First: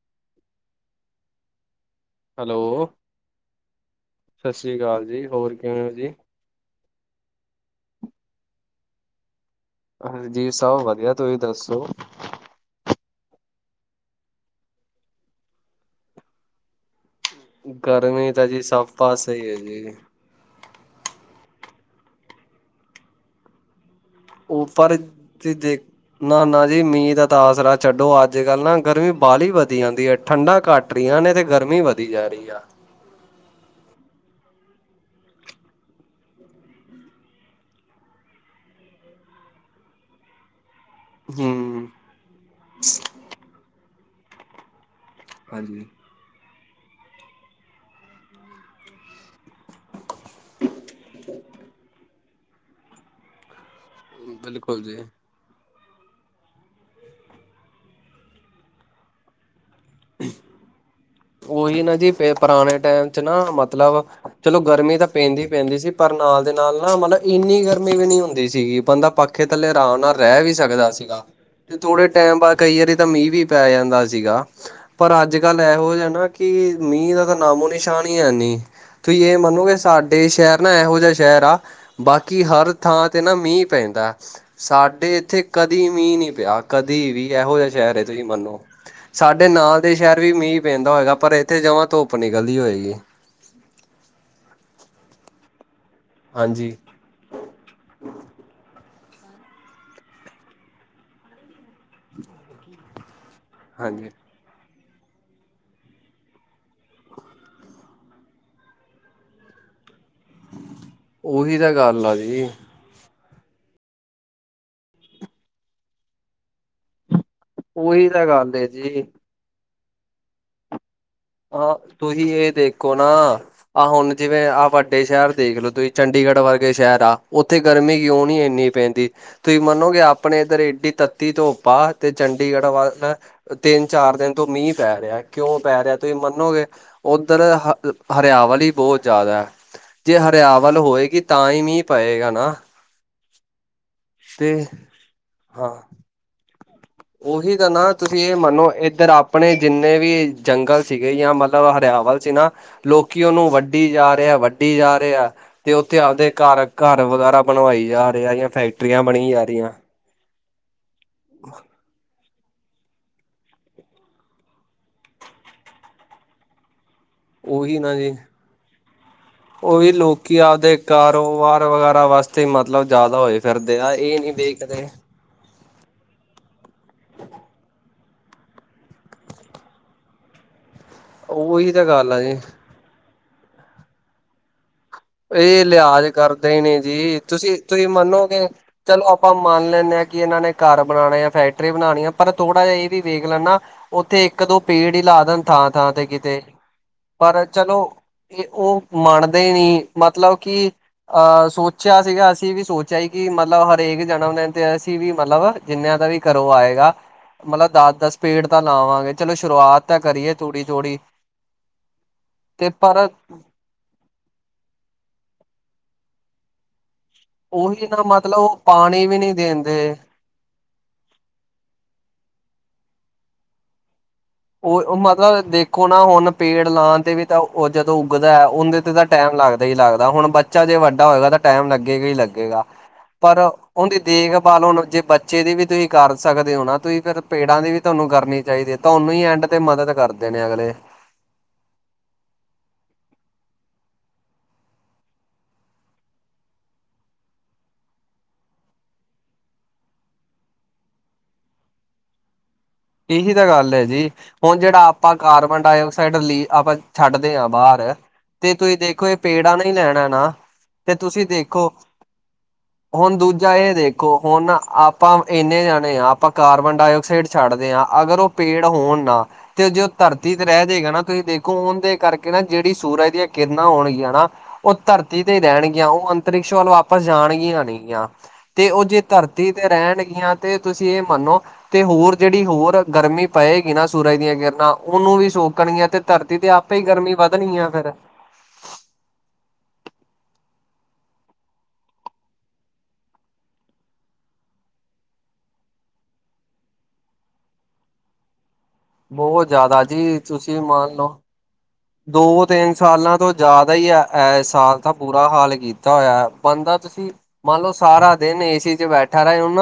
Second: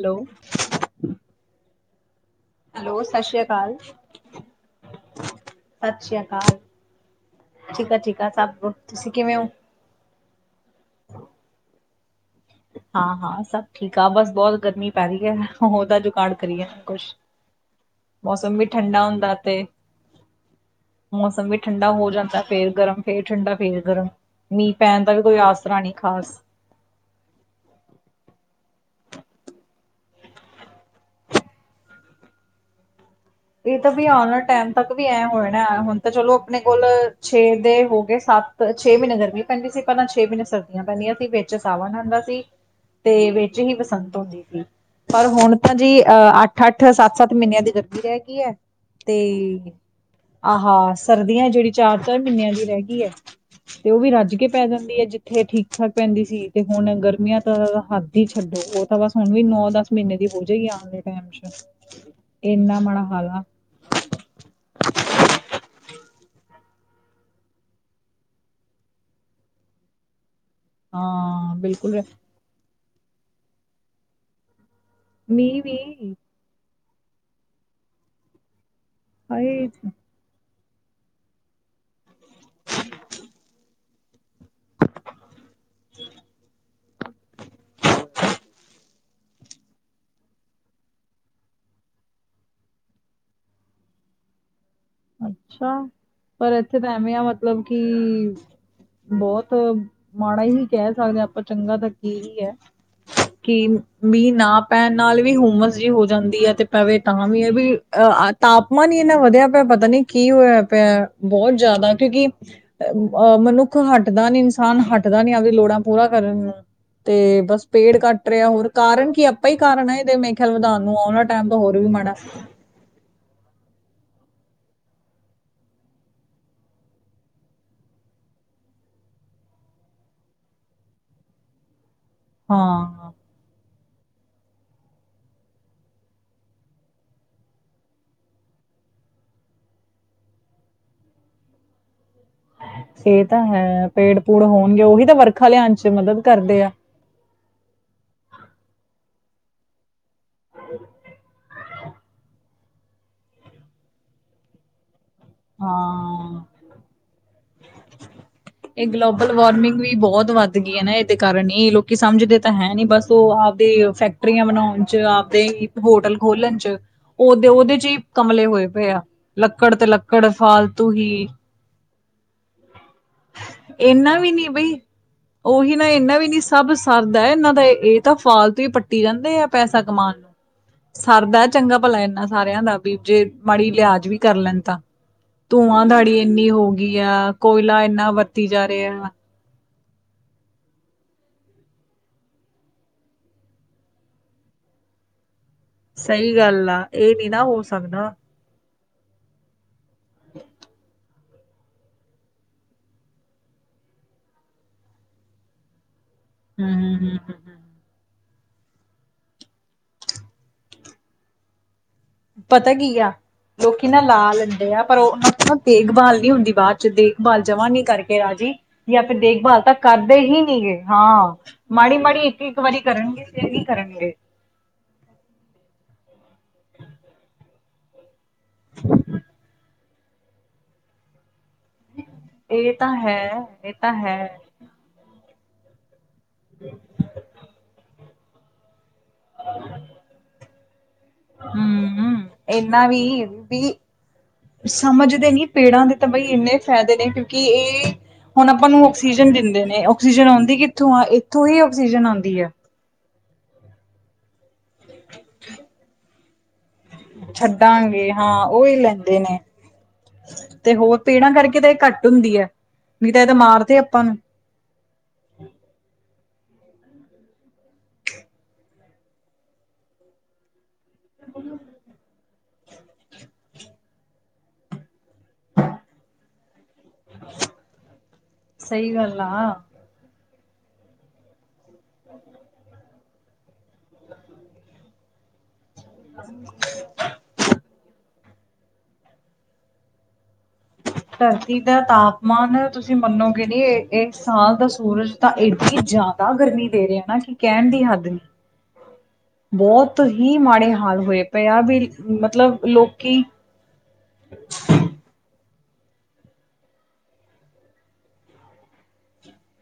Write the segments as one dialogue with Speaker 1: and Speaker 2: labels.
Speaker 1: Hello hello ਸ਼ਾਸਰੀਆ ਕਾਲ
Speaker 2: ਸਤਿ ਸ੍ਰੀ ਅਕਾਲ ਜੀ, ਹੋਰ ਕਿਵੇਂ ਹੋ ਜੀ?
Speaker 1: ਸ਼ਾਸਰਿਆ ਕਾਲ। ਠੀਕ ਆ ਠੀਕ ਆ ਸਭ ਤੁਸੀਂ ਕਿਵੇਂ ਹੋ?
Speaker 2: ਹਾਂਜੀ, ਸਭ ਵਧੀਆ ਤੁਸੀਂ ਦੱਸੋ?
Speaker 1: ਹਾਂ- ਹਾਂ ਸਭ ਠੀਕ ਆ ਬਸ ਬਹੁਤ ਗਰਮੀ ਪੈ ਰਹੀ ਹੈ ਉਹਦਾ ਜੁਗਾੜ ਕਰੀਆ ਕੁੱਛ।
Speaker 2: ਗਰਮੀ ਤਾਂ
Speaker 1: ਮੌਸਮ
Speaker 2: ਜੀ
Speaker 1: ਵੀ
Speaker 2: ਸਭ
Speaker 1: ਠੰਡਾ
Speaker 2: ਪਾਸੇ
Speaker 1: ਹੁੰਦਾ
Speaker 2: ਹੀ ਹੈ
Speaker 1: ਤੇ
Speaker 2: ਜੀ,
Speaker 1: ਮੌਸਮ ਵੀ ਠੰਡਾ ਹੋ ਜਾਂਦਾ ਫੇਰ ਗਰਮ ਫੇਰ ਠੰਡਾ ਫੇਰ ਗਰਮ।
Speaker 2: ਉਹ
Speaker 1: ਮੀਂਹ
Speaker 2: ਪਰ
Speaker 1: ਪੈਣ ਦਾ ਵੀ ਕੋਈ
Speaker 2: ਜੇ
Speaker 1: ਆਸਰਾ
Speaker 2: ਦੇਖ
Speaker 1: ਨਹੀਂ ਖ਼ਾਸ।
Speaker 2: ਨਾ ਨਾ ਜੀ ਮੀਂਹ ਦਾ ਆਸਰਾ ਛੱਡੋ ਅੱਜ- ਕੱਲ੍ਹ ਨਾ। ਗਰਮੀ ਬਾਲੀ ਵਧੀ ਜਾਂਦੀ ਹੈ ਠੰਡਾ ਘੱਟ ਰਹੀਆਂ ਨੇ ਤੇ ਗਰਮੀ ਵਧੀ ਜਾ ਰਹੀ ਆ।
Speaker 1: ਇਹ ਤਾਂ ਵੀ ਆਣ ਆਲੇ ਟਾਈਮ ਤੱਕ ਵੀ ਐਂ ਹੋਣੇ ਨੇ ਹੁਣ ਤਾਂ ਚਲੋ ਆਪਣੇ ਕੋਲ ਛੇ ਦੇ ਹੋ ਗਏ ਸੱਤ। ਛੇ ਮਹੀਨੇ ਗਰਮੀ ਪੈਂਦੀ ਸੀ ਪਹਿਲਾਂ ਛੇ ਮਹੀਨੇ ਸਰਦੀਆਂ ਪੈਂਦੀਆਂ। ਵਿੱਚ
Speaker 2: ਹੂੰ।
Speaker 1: ਸਾਵਣ ਹੂੰਦਾ ਸੀ ਤੇ ਵਿੱਚ ਹੀ ਬਸੰਤ ਹੂੰਦੀ ਸੀ ਪਰ ਹੁਣ ਤਾਂ
Speaker 2: ਹਾਂਜੀ।
Speaker 1: ਜੀ ਅਹ ਅੱਠ- ਅੱਠ ਸੱਤ- ਸੱਤ ਮਹੀਨਿਆਂ ਦੀ ਗਰਮੀ ਰਹਿ ਗਈ ਹੈ ਤੇ ਆਹਾ ਸਰਦੀਆਂ ਜਿਹੜੀ ਚਾਰ- ਚਾਰ ਮਹੀਨਿਆਂ ਦੀ ਰਹਿ ਗਈ ਐ। ਤੇ ਉਹ ਵੀ ਰੱਜ ਕੇ ਪੈ
Speaker 2: ਬਿਲਕੁਲ
Speaker 1: ਜਾਂਦੀ
Speaker 2: ਜੀ।
Speaker 1: ਅੱਜ। ਇੱਥੇ ਠੀਕ ਠਾਕ ਪੈਂਦੀ ਸੀ ਤੇ ਹੁਣ ਗਰਮੀਆਂ ਤਾਂ ਹੱਦ ਹੀ ਛੱਡੋ, ਉਹ ਤਾਂ ਬਸ ਹੁਣ ਵੀ ਨੌ ਦਸ ਮਹੀਨੇ ਦੀ ਹੋ ਜਾਈ ਆਣ ਵਾਲੇ ਟਾਈਮ 'ਚ ਇੰਨਾ ਮਾੜਾ
Speaker 2: ਵਿੱਚ
Speaker 1: ਹਾਲ ਆ
Speaker 2: ਨਾ ਮਤਲਬ ਚਲੋ ਗਰਮੀ ਤਾਂ ਪੈਂਦੀ- ਪੈਂਦੀ ਸੀ ਪਰ ਨਾਲ ਦੇ ਨਾਲ ਨਾ ਮਤਲਬ ਇੰਨੀ ਗਰਮੀ ਵੀ ਨਹੀਂ ਹੁੰਦੀ ਸੀਗੀ ਬੰਦਾ ਪੱਖ। ਪੱਖੇ ਥੱਲੇ ਆਰਾਮ ਨਾਲ ਰਹਿ ਵੀ ਸਕ। ਸਕਦਾ ਸੀਗਾ
Speaker 1: ਹਾਂ
Speaker 2: ਤੇ
Speaker 1: ਬਿਲਕੁਲ
Speaker 2: ਥੋੜੇ ਟਾਈਮ ਬਾਅਦ ਕਈ ਵਾਰੀ ਤਾਂ ਮੀਂਹ ਵੀ ਪੈ ਜਾਂਦਾ ਸੀਗਾ। ਪਰ ਅੱਜ
Speaker 1: ਮੀਂਹ
Speaker 2: ਕੱਲ੍ਹ
Speaker 1: ਵੀ
Speaker 2: ਇਹੋ ਜਿਹਾ ਨਾ ਕਿ ਮੀਂਹ ਦਾ ਤਾਂ ਨਾਮੋ ਨਿਸ਼ਾਨ ਹੀ ਹੈ ਨੀ। ਤੁਸੀਂ ਇਹ
Speaker 1: ਹਾਏ
Speaker 2: ਮੰਨੋਗੇ ਸਾਡ? ਏ ਸ਼ਹਿਰ ਨਾ ਇਹੋ ਜਿਹਾ ਸ਼ਹਿਰ ਆ ਬਾਕੀ ਹਰ ਥਾਂ ਤੇ ਨਾ ਮੀਂਹ ਪੈਂਦਾ। ਂ ਸਾਡੇ ਇੱਥੇ ਕਦੀ ਮੀਂਹ ਨਹੀਂ ਪਿਆ ਕਦੀ ਵੀ ਇਹੋ ਜਿਹਾ ਸ਼ਹਿਰ ਤੁਸੀਂ ਮੰਨੋ। ਸਾਡੇ ਨਾਲ ਦੇ ਸ਼ਹਿਰ ਵੀ ਮੀਂਹ ਪੈਂਦਾ ਹੋਏਗਾ ਪਰ ਇੱਥੇ ਜਮ੍ਹਾਂ ਧੁੱਪ ਨਿਕਲਦੀ ਹੋਏਗੀ।
Speaker 1: ਅੱਛਾ, ਪਰ
Speaker 2: ਹਾਂਜੀ,
Speaker 1: ਇੱਥੇ ਤਾਂ ਐਵੇਂ ਆ ਮਤਲਬ ਕੀ ਬਹੁਤ ਮਾੜਾ ਹੀ ਕਹਿ ਸਕਦੇ ਹਾਂ ਆਪਾਂ ਚੰਗਾ ਤਾਂ ਕੀ ਐ। ਕੀ
Speaker 2: ਹਾਂਜੀ
Speaker 1: ਮੀਂਹ ਨਾ ਪੈਣ ਨਾਲ ਵੀ ਹੁੰਮਸ ਜਿਹੀ ਹੋ ਜਾਂਦੀ ਐ ਤੇ ਪਵੇ ਤਾਂ ਵੀ ਇਹ ਵੀ ਅ ਤਾਪਮਾਨ ਹੀ ਇੰਨਾ ਵਧੀਆ। ੳਧਰ ਪਤਾ ਨੀ ਕੀ ਹੋਇਆ ਪਿਆ ਬਹੁਤ
Speaker 2: ਉਹੀ ਤਾਂ
Speaker 1: ਜ਼ਿਆਦਾ
Speaker 2: ਗੱਲ ਆ
Speaker 1: ਕਿਉਂਕੀ
Speaker 2: ਜੀ,
Speaker 1: ਅਹ ਮਨੁੱਖ ਹਟਦਾ ਨੀ ਇਨਸਾਨ ਹਟਦਾ ਨੀ ਆਪਦੀ ਲੋੜਾਂ ਪੂਰਾ ਕਰਨ ਤੇ ਬਸ। ਪੇਡ
Speaker 2: ਉਹੀ ਤਾਂ
Speaker 1: ਕੱਟ ਰਿਹਾ
Speaker 2: ਗੱਲ ਏ
Speaker 1: ਹੋਰ
Speaker 2: ਜੀ।
Speaker 1: ਕਾਰਨ ਕੀ ਆਪਾਂ ਹੀ ਕਾਰਨ ਐ ਇਹਦੇ ਮੇਰੇ ਖਿਆਲ ਵਧਾਉਣ ਨੂੰ ਆਉਣ ਆਲਾ ਟਾਈਮ ਹੋਰ ਵੀ ਮਾੜਾ।
Speaker 2: ਕੋ ਨਾ। ਆਹ ਹੁਣ ਜਿਵੇਂ ਆਹ ਵੱਡੇ ਸ਼ਹਿਰ ਦੇਖ ਲੋ ਤੁਸੀਂ ਚੰਡੀਗੜ੍ਹ ਵਰਗੇ ਸ਼ਹਿਰ ਆ ਉੱਥੇ ਗਰਮੀ ਕਿਉਂ ਨਹੀਂ ਇੰਨੀ ਪੈਂਦੀ ਤੁਸੀਂ ਮੰਨੋਗੇ ਆਪਣੇ ਇੱਧਰ ਏਡੀ ਤੱਤੀ ਧੁੱਪ ਆ। ਤੇ ਚੰਡੀਗੜ੍ਹ ਵੱਲ
Speaker 1: ਹਾਂ
Speaker 2: ਨਾ ਤਿੰਨ ਚਾਰ ਦਿਨ ਤੋਂ ਮੀਂਹ ਪੈ ਰਿਹਾ ਕਿਉਂ ਪੈ ਰਿਹਾ। ਤੁਸੀਂ ਮੰਨੋਗੇ ਉੱਧਰ ਹ ਹਰਿਆਵਲ ਹੀ ਬਹੁਤ ਜ਼ਿਆਦਾ ਹੈ। ਜੇ ਹਰਿਆਵਲ ਹੋਏਗੀ ਤਾਂ ਹੀ ਮੀਂਹ ਪਏਗਾ ਨਾ।
Speaker 1: ਇਹ ਤਾਂ ਹੈ ਪੇੜ-ਪੂੜ
Speaker 2: ਤੇ
Speaker 1: ਹੋਣਗੇ, ਉਹੀ ਤਾਂ ਵਰਖਾ
Speaker 2: ਹਾਂ
Speaker 1: ਲਿਆਉਣ'ਚ ਮਦਦ ਕਰਦੇ ਆ।
Speaker 2: ਉਹੀ ਤਾਂ ਨਾ ਤੁਸੀਂ ਇਹ ਮੰਨੋ ਇੱਧਰ ਆਪਣੇ ਜਿੰਨੇ ਵੀ ਜੰਗਲ ਸੀਗੇ ਜਾਂ ਮਲ ਮਤਲਬ ਹਰਿਆਵਲ 'ਚ ਨਾ ਲੋਕੀ ਉਹਨਾਂ ਨੂੰ ਵੱਡੀ ਜਾ ਰਿਹਾ ਵੱਡੀ ਜਾ ਰਿਹਾ 'ਤੇ ਉੱਥੇ ਆਪਦੇ
Speaker 1: ਹਾਂ
Speaker 2: ਘਰ-ਘਰ ਵਗੈਰਾ ਬਣਵਾਈ ਜਾ ਰਹਾ ਜਾਂ ਫੈਕਟਰੀਆਂ ਬਣੀ ਜਾ ਰਹੀਆਂ।
Speaker 1: ਮੀ ਬੋਤ ਵੱਧ ਗਈ ਐ ਨਾ ਏਦੇ ਕਾਰਨ ਈ ਲੋਕੀ ਸਮਝਦੇ ਤਾਂ ਹੈ ਨੀ ਬਸ ਓ ਆਪਦੇ ਫੈਕਟਰੀਆਂ ਬਣਾਉਣ 'ਚ ਆਪਦੇ ਹੋਟਲ ਖੋਲਣ 'ਚ ਓਦੇ-ਓਦੇ
Speaker 2: ਉਹੀ
Speaker 1: 'ਚ
Speaker 2: ਨਾ
Speaker 1: ਈ
Speaker 2: ਜੀ
Speaker 1: ਕਮਲੇ ਹੋਏ ਪਏ ਆ ਲੱਕੜ ਤੇ ਲਕ
Speaker 2: ਕੀ ਆਪਦੇ ਕਾਰੋਬਾਰ ਵਗੈਰਾ ਵਾਸਤੇ ਮਤਲਬ ਜਾਦਾ ਹੋਏ ਫਿਰਦੇ ਆ ਏ ਨੀ ਦੇਖਦੇ
Speaker 1: ਓਹੀ ਨਾ ਇੰਨਾ ਵੀ ਨੀ ਸਭ ਸਰਦਾ ਐ ਏਨਾਂ ਦਾ ਏ ਤਾਂ ਫਾਲਤੂ ਈ ਪੱਟੀ ਜਾਂਦੇ ਆ ਪੈਸਾ ਕਮਾਨ ਸਰਦਾ ਐ
Speaker 2: ਉਹੀ
Speaker 1: ਚੰਗਾ
Speaker 2: ਤਾਂ
Speaker 1: ਭਲਾ
Speaker 2: ਗੱਲ ਆ
Speaker 1: ਏਨਾਂ
Speaker 2: ਜੀ
Speaker 1: ਸਾਰਿਆਂ ਦਾ ਵੀ ਜੇ ਮਾੜੀ ਲਿਹਾਜ ਵੀ ਕਰ ਲੈਨ ਤਾਂ।
Speaker 2: ਏ
Speaker 1: ਧੂੰਆਂ
Speaker 2: ਲਿਹਾਜ
Speaker 1: ਧਾੜੀ ਇੰਨੀ
Speaker 2: ਕਰਦੇ ਈ
Speaker 1: ਹੋ
Speaker 2: ਨੀ
Speaker 1: ਗਈ
Speaker 2: ਜੀ,
Speaker 1: ਆ ਕੋਇਲਾ
Speaker 2: ਤੁਸੀਂ-ਤੁਸੀਂ
Speaker 1: ਇੰਨਾ ਵਰਤੀ
Speaker 2: ਮੰਨੋਗੇ
Speaker 1: ਜਾ
Speaker 2: ਚਲੋ
Speaker 1: ਰਿਹਾ।
Speaker 2: ਆਪਾਂ ਮੰਨ ਲੈਂਨੇ ਆਂ ਕਿ ਏਨਾਂ ਨੇ ਘਰ ਬਣਾਣੇ ਆ, ਫੈਕਟਰੀ ਬਣਾਣੀ ਆ, ਪਰ ਥੋੜਾ ਜਾ ਐ ਵੀ ਵੇਖ ਲੈਣ ਨਾ ਓਥੇ ਇੱਕ-ਦੋ ਪੇੜ ਈ ਲਾ ਦੇਣ ਥਾਂ-ਥਾਂ 'ਤੇ
Speaker 1: ਸਹੀ
Speaker 2: ਕਿਤੇ
Speaker 1: ਗੱਲ ਆ ਇਹ ਨੀ ਨਾ
Speaker 2: ਪਰ
Speaker 1: ਹੋ
Speaker 2: ਚੱਲੋ
Speaker 1: ਸਕਦਾ।
Speaker 2: ਤੇ ਓ ਮੰਣਦੇ ਨੀ ਮਤਲਬ ਕਿ ਅਹ ਸੋਚੇਆ ਸੀਗਾ, ਅਸੀਂ ਵੀ ਸੋਚੇਆ ਸੀ ਕਿ ਮਤਲਬ ਹਰੇਕ ਜਣਮ ਦਿਨ 'ਤੇ ਅਸੀਂ ਵੀ ਮਤਲਬ ਜਿੰਨਿਆਂ ਦਾ ਵੀ ਘਰੋਂ ਆਏਗਾ ਮਤਲਬ
Speaker 1: ਹੂੰ-ਹੂੰ-ਹੂੰ-ਹੂੰ
Speaker 2: ਦਸ-ਦਸ ਪੇੜ ਤਾਂ ਲਾਵਾਂਗੇ ਚੱਲੋ ਸ਼ੁਰੂਆਤ ਤਾਂ ਕਰੀਏ ਥੋੜੀ-ਥੋੜੀ।
Speaker 1: ਪਤਾ ਕੀ ਆ ਲੋਕੀ ਨਾ ਲਾ ਲੈਂਦੇ ਆ ਪਰ ਓਨਾਂ ਦੀ ਨਾ ਦੇਖਭਾਲ ਨੀ ਹੁੰਦੀ ਬਾਦ 'ਚ ਦੇਖਭਾਲ ਜਮਾਂ ਨੀ
Speaker 2: ਉਹੀ ਨਾ
Speaker 1: ਕਰਕੇ
Speaker 2: ਮਤਲਬ
Speaker 1: ਰਾਜ਼ੀ
Speaker 2: ਉਹ
Speaker 1: ਯਾ
Speaker 2: ਪਾਣੀ ਵੀ
Speaker 1: ਫੇਰ
Speaker 2: ਨਹੀਂ
Speaker 1: ਦੇਖਭਾਲ ਤਾਂ
Speaker 2: ਦਿੰਦੇ
Speaker 1: ਕਰਦੇ ਹੀ ਨੀ ਗੇ ਹਾਂ। ਮਾੜੀ-ਮਾੜੀ ਇੱਕ-ਇੱਕ, ਵਾਰੀ ਕਰਨਗੇ ਫੇਰ ਨੀ ਕਰਨਗੇ।
Speaker 2: ਓਈ ਓ ਮਤਲਬ ਦੇਖੋ ਨਾ ਹੁਨ ਪੇੜ ਲਾਨ ਦੇ ਵੀ ਤਾਂ ਓ ਜਦੋਂ ਉੱਗਦਾ ਐ, ਉਂਦੇ ਤੇ ਤਾਂ ਟਾਈਮ ਲੱਗਦਾ ਈ ਲੱਗਦਾ ਹੁਣ ਬੱਚਾ ਜੇ ਵੱਡਾ ਹੋਏਗਾ ਤਾਂ ਟਾਈਮ ਲੱਗੇਗਾ ਈ ਲੱਗੇਗਾ
Speaker 1: ਇਹ ਤਾਂ ਹੈ।
Speaker 2: ਪਰ
Speaker 1: ਇਹ ਤਾਂ
Speaker 2: ਉਂਦੀ
Speaker 1: ਹੈ
Speaker 2: ਦੇਖਭਾਲ ਹੁਨ ਜੇ ਬੱਚੇ ਦੀ ਵੀ ਤੁਸੀਂ ਕਰ ਸਕਦੇ ਹੋ ਨਾ ਤੁਸੀਂ ਫਿਰ ਪੇੜਾਂ ਦੀ ਵੀ ਤੁਆਨੂੰ ਕਰਨੀ ਚਾਈਦੀ ਐ, ਤੁਆਨੂੰ ਈ ਐਂਡ ਤੇ ਮਦਦ ਕਰਦੇ ਨੇ ਅਗਲੇ।
Speaker 1: ਹੂੰ, ਏਨਾਂ ਵੀ, ਵੀ ਸਮਝਦੇ ਨੀ ਪੇੜਾਂ ਦੇ ਤੇ ਬਈ ਇੰਨੇ ਫ਼ੈਦੇ ਨੇ ਕਿਉਂਕਿ ਏ ਹੁਣ ਆਪਾਂ ਨੂੰ ਆਕਸੀਜਨ ਦਿੰਦੇ ਨੇ ਆਕਸੀਜਨ ਆਉਂਦੀ ਕਿੱਥੋਂ ਆ? ਏਥੋਂ ਹੀ ਆਕਸੀਜਨ ਆਂਦੀ ਐ।
Speaker 2: ਏਹੀ ਤਾਂ ਗੱਲ ਐ ਜੀ, ਹੁਨ ਜੇੜਾ ਆਪਾਂ ਕਾਰਬਨ ਡਾਇਆਕਸਾਈਡ ਰਿਲਿਵ ਆਪਾਂ ਛੱਡਦੇ ਆਂ ਬਾਰ
Speaker 1: ਛੱਡਾਂਗੇ ਹਾਂ
Speaker 2: ਤੇ
Speaker 1: ਉਹੀ
Speaker 2: ਤੁਸੀਂ ਦੇਖੋ ਏ
Speaker 1: ਲੈਂਦੇ
Speaker 2: ਪੇੜਾ ਨੇ ਈ ਲੈਣਾ ਨਾ ਤੇ
Speaker 1: ਹੋਰ
Speaker 2: ਤੁਸੀਂ
Speaker 1: ਪੇੜਾਂ ਕਰਕੇ
Speaker 2: ਦੇਖੋ
Speaker 1: ਤਾਂ ਇਹ ਘੱਟ ਹੁੰਦੀ ਐ।
Speaker 2: ਹੁਨ ਦੂਜਾ ਏ ਦੇਖੋ ਹੁਨ ਆਪਾਂ ਏਨੇ ਜਾਣੇ ਆ ਆਪਾਂ ਕਾਰਬਨ-ਡਾਇਆਕਸਾਈਡ ਛੱਡ ਦੇ ਆਂ ਅਗਰ ਓ ਪੇੜ ਹੋਣ ਨਾ ਤੇ ਜੇ ਓ ਧਰਤੀ ਤੇ ਰੈ ਜੇਗਾ ਨਾ ਤੁਸੀਂ ਦੇਖੋ ਓਂਦੇ ਕਰ ਕੇ ਨਾ ਜੇੜੀ ਸੂਰਜ ਦੀਆਂ ਕਿਰਨਾਂ ਹੋਣਗੀਆਂ ਨਾ ਓ ਧਰਤੀ ਤੇ ਈ ਰੈਣਗੀਆਂ ਓ ਅੰਤਰਿਕਸ਼ ਵੱਲ ਵਾ ਪਸ ਜਾਣਗੀਆਂ ਨੀਗੀਆਂ ਤੇ ਓ
Speaker 1: ਸਹੀ
Speaker 2: ਜੇ
Speaker 1: ਗੱਲ
Speaker 2: ਧਰਤੀ
Speaker 1: ਆ।
Speaker 2: 'ਤੇ ਰੈਣਗੀਆਂ 'ਤੇ ਤੁਸੀਂ ਏ ਮੰਨੋ ਤੇ ਹੋਰ ਜੇੜੀ ਹੋਰ ਗਰਮੀ ਪਏਗੀ ਨਾ ਸੂਰਜ ਦੀਆਂ ਕਿਰਨਾਂ ਓਨੂੰ ਵੀ ਸੋਕਣਗੀਆਂ 'ਤੇ ਧਰਤੀ ਤੇ ਆਪੇ ਈ ਗਰਮੀ ਵਧਣੀ ਆ ਫੇਰ।
Speaker 1: ਧਰਤੀ ਦਾ ਤਾਪਮਾਨ ਤੁਸੀਂ ਮੰਨੋਗੇ ਨੀ ਏ ਸਾਲ ਦਾ ਸੂਰਜ ਤਾਂ ਏਡੀ ਜਾਦਾ ਗਰਮੀ ਦੇ ਰੇਆ ਨਾ ਕਿ ਕੈਨ ਦੀ ਹੱਦ ਨੀ।
Speaker 2: ਬਹੁਤ ਜ਼ਿਆਦਾ
Speaker 1: ਬੋਤ
Speaker 2: ਜੀ
Speaker 1: ਹੀ
Speaker 2: ਤੁਸੀਂ
Speaker 1: ਮਾੜੇ
Speaker 2: ਮੰਨ
Speaker 1: ਹਾਲ
Speaker 2: ਲਓ
Speaker 1: ਹੋਏ ਪਏ ਆ ਵੀ ਮਤਲਬ ਲੋਕੀ
Speaker 2: ਜਾਦਾ ਈ ਐ, ਐ ਸਾਲ ਤਾਂ ਬੁਰਾ ਹਾਲ ਕੀਤਾ ਹੋਏਆ ਬੰਦਾ ਤੁਸੀਂ ਮੰਨ ਲੋਂ ਸਾਰਾ ਦਿਨ ਏਸੀ 'ਚ ਬੈਠਾ ਰਏ ਹੁਨ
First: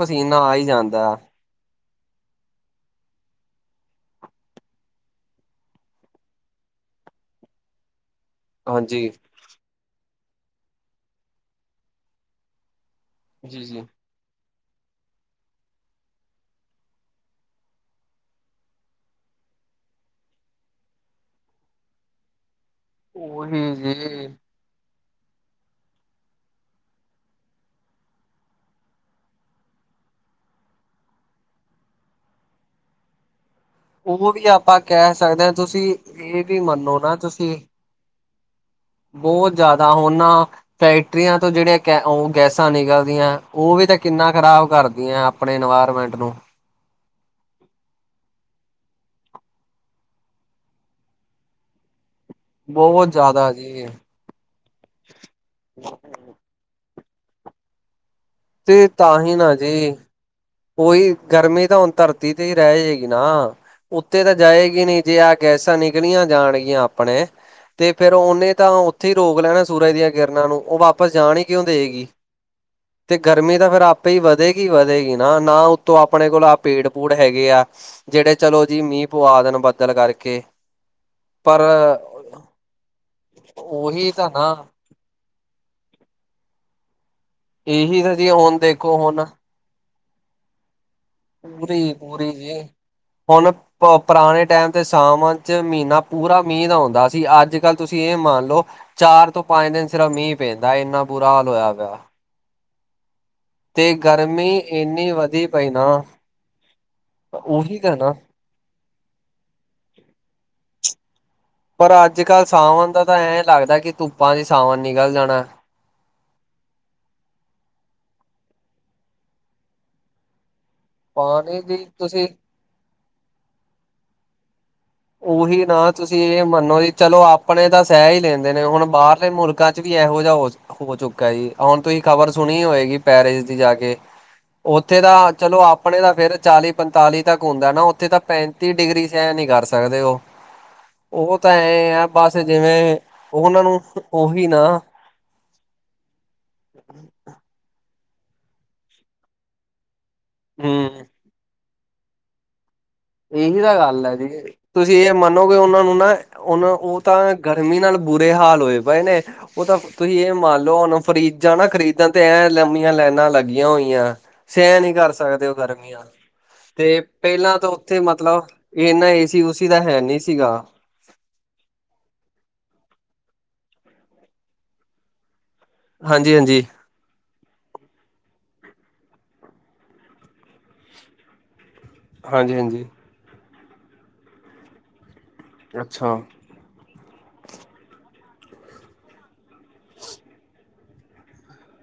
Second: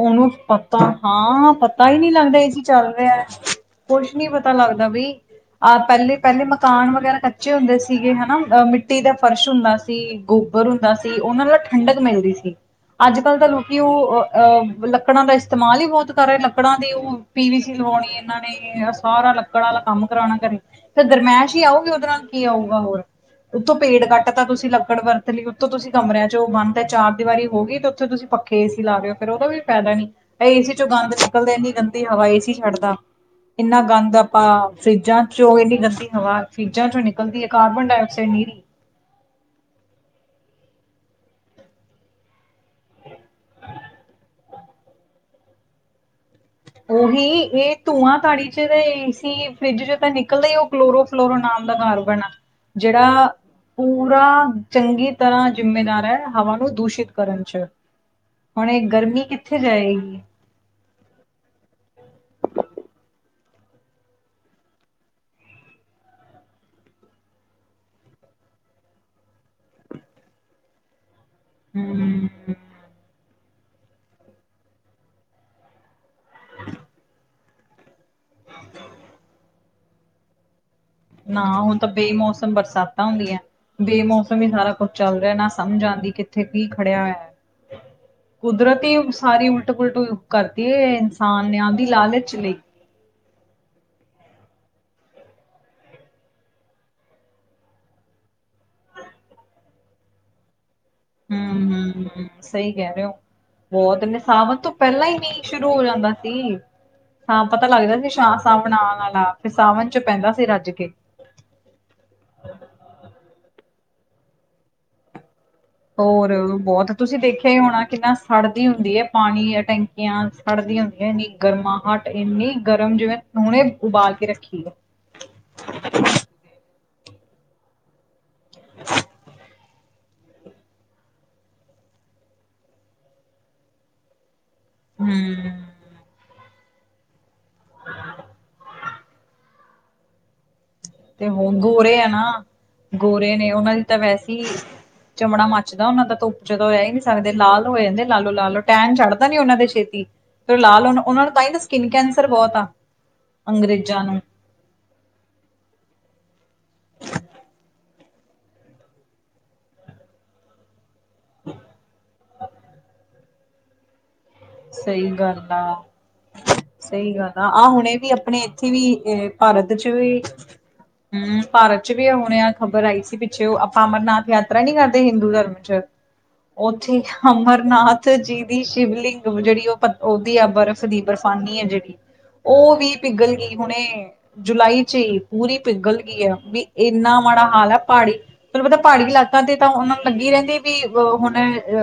Speaker 1: ਓਨੂੰ ਪਤਾ ਹਾਂ ਪ ਤਾ ਈ ਨੀ ਲੱਗਦਾ ਏ ਸੀ ਚੱਲ ਰਯਾ ਕੁਛ ਨੀ ਪਤਾ ਲੱਗਦਾ ਬਈ ਆਹ ਪੈਲੇ, ਪੈਲੇ ਮਕਾਨ ਵਗੈਰਾ ਕੱਚੇ ਹੁੰਦੇ ਸੀਗੇ ਹੈਨਾ ਅਹ ਮਿੱਟੀ
Speaker 2: ਹਾਂਜੀ
Speaker 1: ਦਾ ਫਰਸ਼ ਹੁੰਦਾ ਸੀ, ਗੋਬਰ ਹੁੰਦਾ ਸੀ, ਓਨਾ ਨਾਲ ਠੰਡਕ ਮਿਲਦੀ ਸੀ। ਅੱਜ-ਕੱਲ ਤਾਂ
Speaker 2: ਜੀ
Speaker 1: ਲੋਕੀ
Speaker 2: ਜੀ
Speaker 1: ਓ ਅ ਅ ਲੱਕੜਾਂ ਦਾ ਇਸਤੇਮਾਲ ਈ ਬੋਤ ਕਰ ਰੇ, ਲੱਕੜਾਂ ਦੀ ਓ ਪੀ ਵੀ ਸੀ ਲਵਾਉਣੀ ਏਨਾਂ ਨੇ। ਏ ਐ ਸਾਰਾ ਲੱਕੜ ਆਲਾ ਕੰਮ ਕਰਾਣਾ ਘਰੇ ਤਾਂ ਗਰਮੈਸ਼ ਈ ਆਉਗੀ ਓਦੇ ਨਾਲ, ਕੀ ਆਊਗਾ ਹੋਰ। ਉੱਤੋ
Speaker 2: ਉਹੀ
Speaker 1: ਪੇੜ ਕੱਟ
Speaker 2: ਜੀ
Speaker 1: ਤਾ ਤੁਸੀਂ ਲੱਕੜ ਦਾ ਹੈਲੀ ਉਤੋਂ ਤੁਸੀਂ ਕਮਰਿਆਂ ਚੋਂ ਉਹ ਬੰਦ ਹੈ ਚਾਰ ਦੀਵਾਰੀ ਹੋ ਗਈ ਤੇ ਉੱਥੇ ਤੁਸੀਂ ਪੱਖੇ ਏ ਸੀ ਲਾ ਰਹੇ ਓ ਫੇਰ ਉਹਦਾ ਵੀ ਫਾਇਦਾ ਨੀ, ਆ ਏ ਸੀ ਚੋਂ ਗੰਦ ਨਿਕਲਦੇ ਇੰਨੀ ਗੰਦੀ ਹਵਾ ਏ ਸੀ ਛੱਡਦਾ ਇੰਨਾ ਗੰਦ
Speaker 2: ਉਹ
Speaker 1: ਆਪਾਂ
Speaker 2: ਵੀ ਕਹਿ
Speaker 1: ਫਰਿਜਾਂ
Speaker 2: ਸਕਦੇ ਹਾਂ
Speaker 1: ਚੋਂ ਇੰਨੀ
Speaker 2: ਤੁਸੀਂ
Speaker 1: ਗੰਦੀ ਹਵਾ
Speaker 2: ਇਹ ਵੀ
Speaker 1: ਫਰਿਜਾਂ
Speaker 2: ਮੰਨੋ
Speaker 1: ਚੋਂ
Speaker 2: ਨਾ
Speaker 1: ਨਿਕਲਦੀ ਐ,
Speaker 2: ਤੁਸੀਂ
Speaker 1: ਕਾਰਬਨ ਡਾਇਆਕਸਾਈਡ ਨੀਰੀ
Speaker 2: ਬਹੁਤ ਜ਼ਿਆਦਾ ਹੁਣ ਨਾ ਫੈਕਟਰੀਆਂ ਤੋਂ ਜਿਹੜੀਆਂ ਕ ਉਹ ਗੈਸਾਂ ਨਿਕਲਦੀਆਂ ਉਹ ਵੀ ਤਾਂ ਕਿੰਨਾ ਖ਼ਰਾਬ ਕਰਦੀਆਂ ਆਪਣੇ ਇਨਵਾਇਰਮੈਂਟ ਨੂੰ।
Speaker 1: ਉਹੀ ਇਹ ਧੂੰਆਂ ਤਾੜੀ ਚ ਏਸੀ, ਫਰਿੱਜ ਚੋਂ ਤਾਂ ਨਿਕਲਦਾ ਈ ਐ ਉਹ ਕਲੋਰੋਫਲੋਰੋ ਨਾਮ ਦਾ ਕਾਰਬਨ ਆ
Speaker 2: ਬਹੁਤ
Speaker 1: ਜਿਹੜਾ
Speaker 2: ਜ਼ਿਆਦਾ ਜੀ
Speaker 1: ਪੂਰਾ ਚੰਗੀ ਤਰ੍ਹਾਂ ਜਿੰਮੇਦਾਰ ਐ, ਹਵਾ ਨੂੰ ਦੂਸ਼ਿਤ ਕਰਨ 'ਚ। ਹੁਣ
Speaker 2: ਤੇ
Speaker 1: ਇਹ
Speaker 2: ਤਾਂ
Speaker 1: ਗਰਮੀ
Speaker 2: ਹੀ ਨਾ
Speaker 1: ਕਿੱਥੇ
Speaker 2: ਜੀ
Speaker 1: ਜਾਏਗੀ?
Speaker 2: ਉਹੀ ਗਰਮੀ ਤਾਂ ਹੁਣ ਧਰਤੀ ਤੇ ਏ ਰਹਿ ਗੀ ਨਾ। ਉੱਤੇ ਤਾਂ ਜਾਏਗੀ ਨੀ ਜੇ ਆ ਗੈਸਾਂ ਨਿਕਲੀਆਂ ਜਾਣਗੀਆਂ ਆਪਣੇ ਤੇ ਫਿਰ ਉਹਨੇ ਤਾਂ ਉੱਥੇ ਈ ਰੋਕ ਲੈਣਾ ਸੂਰਜ ਦੀਆਂ ਕਿਰਨਾਂ ਨੂੰ ਉਹ ਵਾਪਸ ਜਾਣ ਈ ਕਿਉਂ ਦੇਗੀ
Speaker 1: ਹਮ
Speaker 2: ਤੇ ਗਰਮੀ ਤਾਂ ਫਿਰ ਆਪੇ ਹੀ ਵਧੇਗੀ ਵਧੇਗੀ ਨਾ ਨਾ ਉਹ ਤੋਂ ਆਪਣੇ ਕੋਲ ਆ ਪੇੜ ਪੂੜ ਹੈਗੇ ਆ ਜਿਹੜੇ ਚਲੋ ਜੀ ਮੀਂਹ ਪਵਾ ਦੇਣ ਬੱਦਲ ਕਰਕੇ
Speaker 1: ਨਾ
Speaker 2: ਪਰ
Speaker 1: ਹੁਣ ਤਾਂ ਬੇਮੌਸਮ ਬਰਸਾਤਾਂ ਹੁੰਦੀਆਂ
Speaker 2: ਉਹੀ ਤਾਂ
Speaker 1: ਬੇਮੌਸਮ ਹੀ
Speaker 2: ਨਾ
Speaker 1: ਸਾਰਾ ਕੁਛ ਚੱਲ ਰਿਹਾ ਨਾ ਸਮਝ ਆਂਦੀ ਕਿੱਥੇ ਕੀ ਖੜਿਆ ਹੋਇਆ।
Speaker 2: ਇਹੀ ਤਾਂ ਜੀ ਹੁਣ
Speaker 1: ਕੁਦਰਤ
Speaker 2: ਦੇਖੋ
Speaker 1: ਈ
Speaker 2: ਹੁਣ
Speaker 1: ਸਾਰੀ ਉਲਟ ਪੁਲਟ ਕਰਤੀ ਏ ਹਾ ਨਿਆ ਦੀ
Speaker 2: ਪੂਰੀ ਪੂਰੀ
Speaker 1: ਲਾਲਚ ਲਈ
Speaker 2: ਜੀ ਹੁਣ ਪ ਪੁਰਾਣੇ ਟਾਈਮ ਤੇ ਸਾਵਣ ਚ ਮਹੀਨਾ ਪੂਰਾ ਮੀਂਹ ਦਾ ਹੁੰਦਾ ਸੀ। ਅੱਜ ਕੱਲ੍ਹ ਤੁਸੀਂ ਇਹ ਮੰਨ ਲਓ ਚਾਰ ਤੋਂ ਪੰਜ ਦਿਨ ਸਿਰਫ ਮੀਂਹ ਪੈਂਦਾ ਇਨ੍ਹਾਂ
Speaker 1: ਹੂੰ ਹੂੰ ਸਹੀ ਕਹਿ ਰਹੇ ਓ।
Speaker 2: ਤੇ
Speaker 1: ਬਹੁਤ ਨੇ
Speaker 2: ਗਰਮੀ
Speaker 1: ਸਾਵਣ ਤੋਂ ਪਹਿਲਾਂ
Speaker 2: ਇੰਨੀ
Speaker 1: ਈ ਮੀਹ
Speaker 2: ਵਧੀ ਪਈ
Speaker 1: ਸ਼ੁਰੂ ਹੋ
Speaker 2: ਨਾ
Speaker 1: ਜਾਂਦਾ ਸੀ। ਹਾਂ ਪਤਾ
Speaker 2: ਉਹੀ ਤਾਂ
Speaker 1: ਲੱਗਦਾ ਸੀ
Speaker 2: ਨਾ
Speaker 1: ਸ਼ਾ ਸਾਵਣ ਆਣ ਆਲਾ ਫਿਰ ਸਾਵਣ ਚ ਪੈਂਦਾ ਸੀ ਰੱਜ ਕੇ।
Speaker 2: ਪਰ ਅੱਜ ਕੱਲ੍ਹ ਸਾਵਣ ਦਾ ਤਾਂ ਐਂ ਲੱਗਦਾ ਕਿ ਧੁੱਪਾਂ ਚ ਸਾਵਣ ਨਿਕਲ ਜਾਣਾ।
Speaker 1: ਹੋਰ ਬਹੁਤ ਤੁਸੀਂ ਦੇਖਿਆ ਈ ਹੋਣਾ ਕਿੰਨਾ ਸੜਦੀ ਹੁੰਦੀ ਐ ਪਾਣੀ ਟੈਂਕੀਆਂ ਸੜਦੀ ਹੁੰ ਐਨੀ
Speaker 2: ਪਾਣੀ ਦੀ
Speaker 1: ਗਰਮਾਹਟ
Speaker 2: ਤੁਸੀਂ
Speaker 1: ਇੰਨੀ ਗਰਮ ਜਿਵੇਂ ਹੁਣੇ ਉਬਾਲ ਕੇ ਰੱਖੀ ਐ।
Speaker 2: ਉਹੀ ਨਾ ਤੁਸੀਂ ਇਹ ਮੰਨੋ ਜੀ ਚਲੋ ਆਪਣੇ ਤਾਂ ਸਹਿ ਈ ਲੈਂਦੇ ਨੇ ਹੁਣ ਬਾਹਰਲੇ ਮੁਲਕ ਕਾਚ ਵੀ ਇਹੋ ਜਾ ਹੋ ਹੋ ਚੁੱਕਾ ਜੀ, ਹੁਣ ਤੁਸੀਂ ਖ਼ਬਰ ਸੁਣੀ ਹੋਏਗੀ ਪੈਰਿਸ ਦੀ ਜਾ ਕੇ ਉੱਥੇ ਤਾਂ ਚਲੋ
Speaker 1: ਹਮ
Speaker 2: ਆਪ ਆਪਣੇ ਤਾਂ ਫਿਰ ਚਾਲੀ ਪੰਤਾਲੀ ਤੱਕ ਹੁੰਦਾ ਨਾ ਉੱਥੇ ਤਾਂ ਪੈਂਤੀ ਡਿਗਰੀ ਸਹਿਣ ਨੀ ਕਰ ਸਕੇ ਸਕਦੇ ਉਹ
Speaker 1: ਤੇ
Speaker 2: ਉਹ ਤਾਂ
Speaker 1: ਹੁਣ
Speaker 2: ਐ
Speaker 1: ਗੋਰੇ
Speaker 2: ਆ ਬਸ
Speaker 1: ਨਾ
Speaker 2: ਜਿਵੇਂ
Speaker 1: ਗੋਰੇ ਨੇ
Speaker 2: ਉਹਨਾਂ ਨੂੰ
Speaker 1: ਦੀ ਤਾਂ ਵੈਸੇ ਹੀ
Speaker 2: ਉਹੀ ਨਾ
Speaker 1: ਚਮੜਾ ਮੱਚਦਾ ਉਹਨਾਂ ਦਾ ਧੁੱਪ ਚ ਤਾ ਉਹ ਰਹਿ ਨਈ ਸਕਦੇ ਲਾਲ ਹੋ ਜਾਂਦੇ ਆ ਲਾਲੋ ਲਾਲ, ਟਹਿਣ ਛੱਡਦਾ ਨੀ ਉਹਨਾਂ ਦੇ ਛੇਤੀ ਫੇਰ ਲਾਲ
Speaker 2: ਹੂੰ
Speaker 1: ਹੁਣ ਉਹਨਾਂ ਨੂੰ ਤਾਂਹੀ ਤਾਂ ਸਕਿੰਨ ਕੈਂਸਰ ਬਹੁਤ ਆ।
Speaker 2: ਇਹੀ ਤਾਂ
Speaker 1: ਅੰਗਰੇਜ਼ਾਂ
Speaker 2: ਗੱਲ ਆ
Speaker 1: ਨੂੰ
Speaker 2: ਦੀਦੀ। ਤੁਸੀਂ ਇਹ ਮੰਨੋਗੇ ਉਹਨਾਂ ਨੂੰ ਨਾ ਉਹਨਾਂ ਉਹ ਤਾਂ ਗਰਮੀ ਨਾਲ ਬੁਰੇ ਹਾਲ ਹੋਏ ਪਏ ਨੇ। ਉਹ ਤਾਂ ਤੁਸੀਂ ਇਹ ਮੰਨ ਲਓ, ਹੁਣ ਫਰਿੱਜਾ ਨਾ ਖਰੀਦਣ ਤੇ ਐ ਲੰਮੀਆਂ ਲੈਨਾਂ ਲੱਗੀਆਂ ਹੋਈਆਂ। ਸਹਿ ਨਈ
Speaker 1: ਸਹੀ
Speaker 2: ਕਰ
Speaker 1: ਗੱਲ
Speaker 2: ਸਕਦੇ ਉਹ
Speaker 1: ਆ
Speaker 2: ਗਰਮੀਆਂ ਤੇ
Speaker 1: ਸਹੀ ਗੱਲ ਆ
Speaker 2: ਪਹਿਲਾਂ
Speaker 1: ਆਹ
Speaker 2: ਤੋਂ
Speaker 1: ਹੁਣੇ
Speaker 2: ਤੇ
Speaker 1: ਵੀ ਆਪਣੇ
Speaker 2: ਮਤਲਵ
Speaker 1: ਇੱਥੇ ਵੀ
Speaker 2: ਇਹਨਾ ਏਸੀ ਊਸੀ ਹੈ ਨੀ ਸੀਗਾ।
Speaker 1: ਹੂੰ ਭਾਰਤ ਚ ਵੀ ਹੁਣ ਆ ਖ਼ਬਰ ਆਈ ਸੀ। ਪਿੱਛੇ ਆਪਾਂ ਅਮਰਨਾਥ ਯਾਤਰਾ ਨੀ ਕਰਦੇ ਹਿੰਦੂ ਧਰਮ ਚ
Speaker 2: ਹਾਂਜੀ-ਹਾਂਜੀ।
Speaker 1: ਅਮਰਨਾਥ ਜੀ ਦੀ ਸ਼ਿਵਲਿੰਗ। ਜਿਹੜੀ ਉਹ ਉਹਦੀ ਆ ਬਰਫ਼ ਦੀ ਬਰਫਾਨੀ ਹੈ ਜਿਹੜੀ
Speaker 2: ਹਾਂਜੀ
Speaker 1: ਉਹ
Speaker 2: ਹਾਂਜੀ
Speaker 1: ਵੀ ਪਿਗਲ ਗਈ ਹੁਣੇ। ਜੁਲਾਈ ਚ ਹੀ ਪੂਰੀ ਪਿਗਲ
Speaker 2: ਅੱਛਾ।
Speaker 1: ਗਈ ਹੈ ਵੀ ਇੰਨਾ ਮਾੜਾ ਹਾਲ ਏ ਪਹਾੜੀ ਤੈਨੂੰ ਪਤਾ ਪਾੜੀ ਇਲਾਕਾਂ ਤੇ ਤਾਂ ਉਹਨਾਂ ਨੂੰ ਲੱਗੀ ਰਹਿੰਦੀ ਵੀ ਅ ਹੁਣ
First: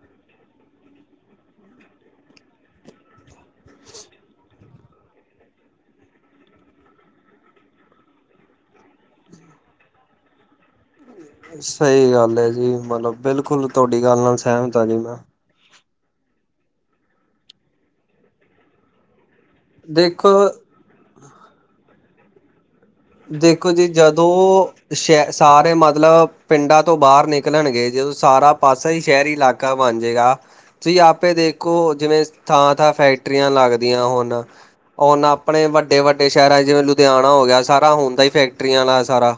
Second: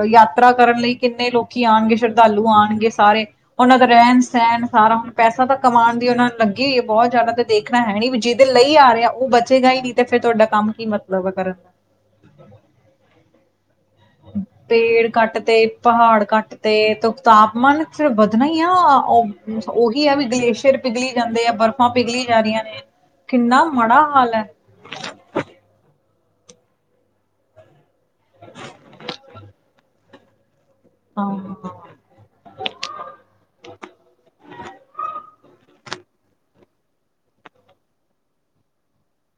Speaker 1: ਯਾਤਰਾ ਕਰਨ ਲਈ ਕਿੰਨੇ ਲੋਕੀ ਆਉਣਗੇ ਸ਼ਰਧਾਲੂ ਆਉਣਗੇ ਸਾਰੇ। ਉਹਨਾਂ ਦਾ ਰਹਿਣ-ਸਹਿਣ ਸਾਰਾ ਹੁਣ ਪੈਸਾ ਤਾਂ ਕਮਾਉਣ ਦੀ ਉਹ ਨੂੰ ਲੱਗੇ ਹੀ ਹੈ ਬਹੁਤ ਜ਼ਿਆਦਾ ਤੇ ਦੇਖਣਾ ਹੈ ਨੀ ਵੀ ਜਿਹਦੇ ਲਈ ਆ ਰਿਹਾ। ਉਹ ਬਚੇਗਾ ਹੀ ਨੀ ਤੇ ਫਿਰ ਤੁਹਾਡਾ ਕੰਮ ਕੀ ਮਤਲਬ ਕਰਨ
Speaker 2: ਸਹੀ ਗੱਲ ਹੈ ਜੀ। ਮਤਲਬ ਬਿਲਕੁਲ ਤੁਹਾਡੀ ਗੱਲ ਨਾਲ ਸਹਿਮਤ ਹਾਂ ਜੀ
Speaker 1: ਦੇਰ
Speaker 2: ਮੈਂ।
Speaker 1: ਕੱਟ ਤੇ ਪਹਾੜ ਕੱਟ ਤੇ ਤਾਪਮਾਨ ਤੇ ਵੱਧਣਾ ਹੀ ਆ ਉਹ ਉਹੀ ਹੈ ਵੀ
Speaker 2: ਦੇਖੋ
Speaker 1: ਗਲੇਸ਼ੀਅਰ ਪਿਘਲੀ ਜਾਂਦੇ ਆ, ਬਰਫ਼ਾਂ ਪਿਘਲੀ ਜਾ ਰਹੀਆਂ ਨੇ। ਕਿੰਨਾ
Speaker 2: ਦੇਖੋ ਜੀ
Speaker 1: ਮਾੜਾ ਹਾਲ ਹੈ,
Speaker 2: ਜਦੋਂ ਸ਼ਹਿ ਸਾਰੇ ਮਤਲਬ ਪਿੰਡਾਂ ਤੋਂ ਬਾਹਰ ਨਿਕਲਣਗੇ। ਜਦੋਂ ਸਾਰਾ ਪਾਸਾ ਹੀ ਸ਼ਹਿਰੀ ਇਲਾ ਕਾ ਬਣ ਜਾਏਗਾ ਤੁਸੀਂ ਆਪੇ
Speaker 1: ਹਾਂ,
Speaker 2: ਦੇਖੋ ਜਿਵੇਂ ਥਾਂ-ਥਾਂ ਫੈਕਟਰੀਆਂ ਲੱਗਦੀਆਂ ਹੁਣ ਹੁਣ ਆਪਣੇ ਵੱਡੇ-ਵੱਡੇ ਸ਼ਹਿਰਾਂ ਜਿਵੇਂ ਲੁਧਿਆਣਾ ਹੋ ਗਿਆ। ਸਾਰਾ ਹੁੰਦਾ ਹੀ ਫੈਕਟਰੀਆਂ ਵਾਲ ਸਾਰਾ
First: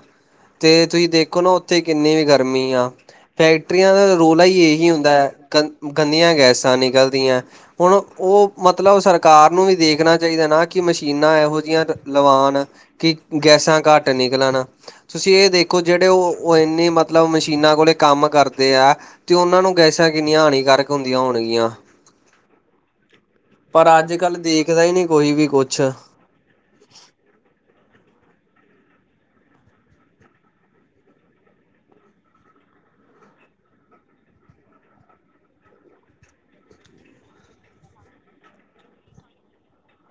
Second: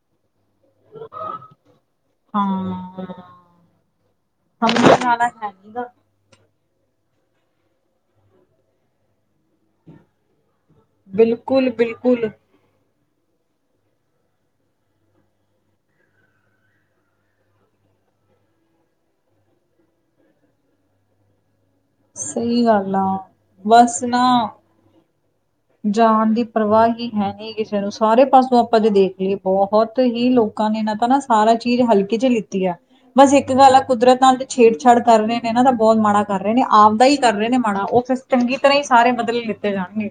Speaker 2: ਤੇ ਤੁਸੀਂ ਦੇਖੋ ਨਾ ਉੱਥੇ ਕਿੰਨੀ ਵੀ ਗਰਮੀ ਆ।
Speaker 1: ਹਾਂ।
Speaker 2: ਫੈਕਟਰੀਆਂ ਦਾ ਰੋਲਾ ਹੀ ਇਹੀ
Speaker 1: ਸਮਝਣ
Speaker 2: ਹੁੰਦਾ
Speaker 1: ਵਾਲਾ
Speaker 2: ਹੈ ਕਨ
Speaker 1: ਨੀ ਗਾ,
Speaker 2: ਕ ਇਨੀਆਂ ਗੈਸਾਂ ਨਿਕਲਦੀਆਂ ਹੁਣ ਉਹ ਮਤਲਬ ਸਰਕਾਰ ਨੂੰ ਵੀ ਦੇਖਣਾ ਚਾਹੀਦਾ ਨਾ ਕਿ ਮਸ਼ੀਨਾਂ ਇਹੋ ਜਿਹੀਆਂ
Speaker 1: ਬਿਲਕੁਲ-ਬਿਲਕੁਲ।
Speaker 2: ਲਵਾਣ ਕਿ ਗੈਸਾਂ ਘੱਟ ਨਿਕਲਣ ਤੁਸੀਂ ਇਹ ਦੇਖੋ ਜਿਹੜੇ ਉਹ ਇੰਨੀ ਮਤਲਬ ਮਸ਼ੀਨਾਂ ਕੋਲ ਕੰਮ ਕਰਦੇ ਆ ਤੇ ਉਹਨਾਂ ਨੂੰ ਗੈਸਾਂ ਕਿੰਨੀਆਂ ਹਾਨੀਕਾਰਕ ਹੁੰਦੀਆਂ ਹੋਣਗੀਆਂ।
Speaker 1: ਸਹੀ ਗੱਲ ਆ ਬੱਸ ਨਾ
Speaker 2: ਟਿਕ ਦਾ ਨੀ ਕੋਈ ਵੀ ਕੋਚ
Speaker 1: ਜਾਨ ਦੀ ਪਰਵਾਹ ਹੀ ਹੈਨੀ ਕਿਸੇ ਨੂੰ ਸਾਰੇ ਪਾਸੋਂ ਆਪਾਂ ਜੇ ਦੇਖ ਲਈਏ। ਬਹੁਤ ਹੀ ਲੋਕਾਂ ਨੇ ਇਹਨਾਂ ਤਾਂ ਨਾ ਸਾਰਾ ਚੀਜ਼ ਹਲਕੇ ਚ ਲਿੱਤੀ ਆ ਬੱਸ ਇੱਕ ਗੱਲ ਆ ਕੁਦਰਤ ਨਾਲ ਤੇ ਛੇੜਛਾੜ ਕਰ ਰਹੇ ਨੇ। ਨਾ ਤਾਂ ਬਹੁਤ ਮਾੜਾ ਕਰ ਰਹੇ ਨੇ। ਆਪ ਦਾ ਹੀ ਕਰ ਰਹੇ ਨੇ ਮਾੜਾ ਉਹ ਫਿਰ ਚੰਗੀ ਤਰ੍ਹਾਂ ਹੀ ਸਾਰੇ ਬਦਲੇ ਲਿੱਤੇ ਜਾਣਗੇ।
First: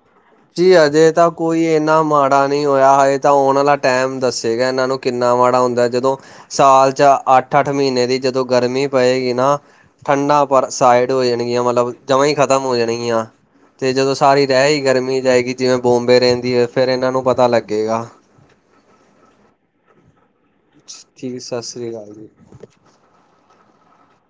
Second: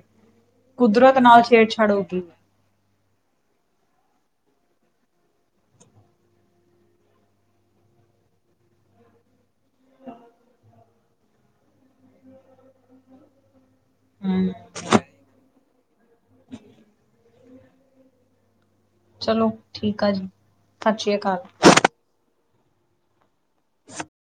Speaker 2: ਜੀ ਹਜੇ
Speaker 1: ਕੁਦਰਤ
Speaker 2: ਤਾਂ
Speaker 1: ਨਾਲ
Speaker 2: ਕੋਈ
Speaker 1: ਛੇੜਛਾੜ ਹੋ
Speaker 2: ਇੰਨਾ
Speaker 1: ਗਈ
Speaker 2: ਮਾੜਾ ਨਹੀਂ ਹੋਇਆ ਹਾਏ ਤਾਂ ਆਉਣ ਵਾਲਾ ਟਾਈਮ ਦੱਸੇਗਾ। ਇਹਨਾਂ ਨੂੰ ਕਿੰਨਾ ਮਾੜਾ ਹੁੰਦਾ ਜਦੋਂ ਸਾਲ ਚ ਅੱਠ-ਅੱਠ ਮਹੀਨੇ ਦੀ ਜਦੋਂ ਗਰਮੀ ਪਏਗੀ ਨਾ ਠੰਡਾ ਪਰ ਸਾਈਡ ਹੋ ਜਾਣਗੀਆਂ ਮਤਲਬ ਜਮਾ ਹੀ ਖ਼ਤਮ ਹੋ ਜਾਣਗੀਆਂ। ਤੇ ਜਦੋਂ ਸਾਰੀ
Speaker 1: ਹਮ
Speaker 2: ਰਹਿ ਹੀ ਗਰਮੀ ਜਾਏਗੀ। ਜਿਵੇਂ ਬੋਂਬੇ ਰਹਿੰਦੀ ਹੈ ਫਿਰ ਇਹਨਾਂ ਨੂੰ ਪਤਾ ਲੱਗੇਗਾ
Speaker 1: ਚਲੋ ਠੀਕ ਆ ਜੀ। ਸਤਿ ਸ੍ਰੀ
Speaker 2: ਠੀਕ
Speaker 1: ਅਕਾਲ
Speaker 2: ਸਤਿ ਸ੍ਰੀ ਅਕਾਲ ਜੀ।
Speaker 1: [inaudible]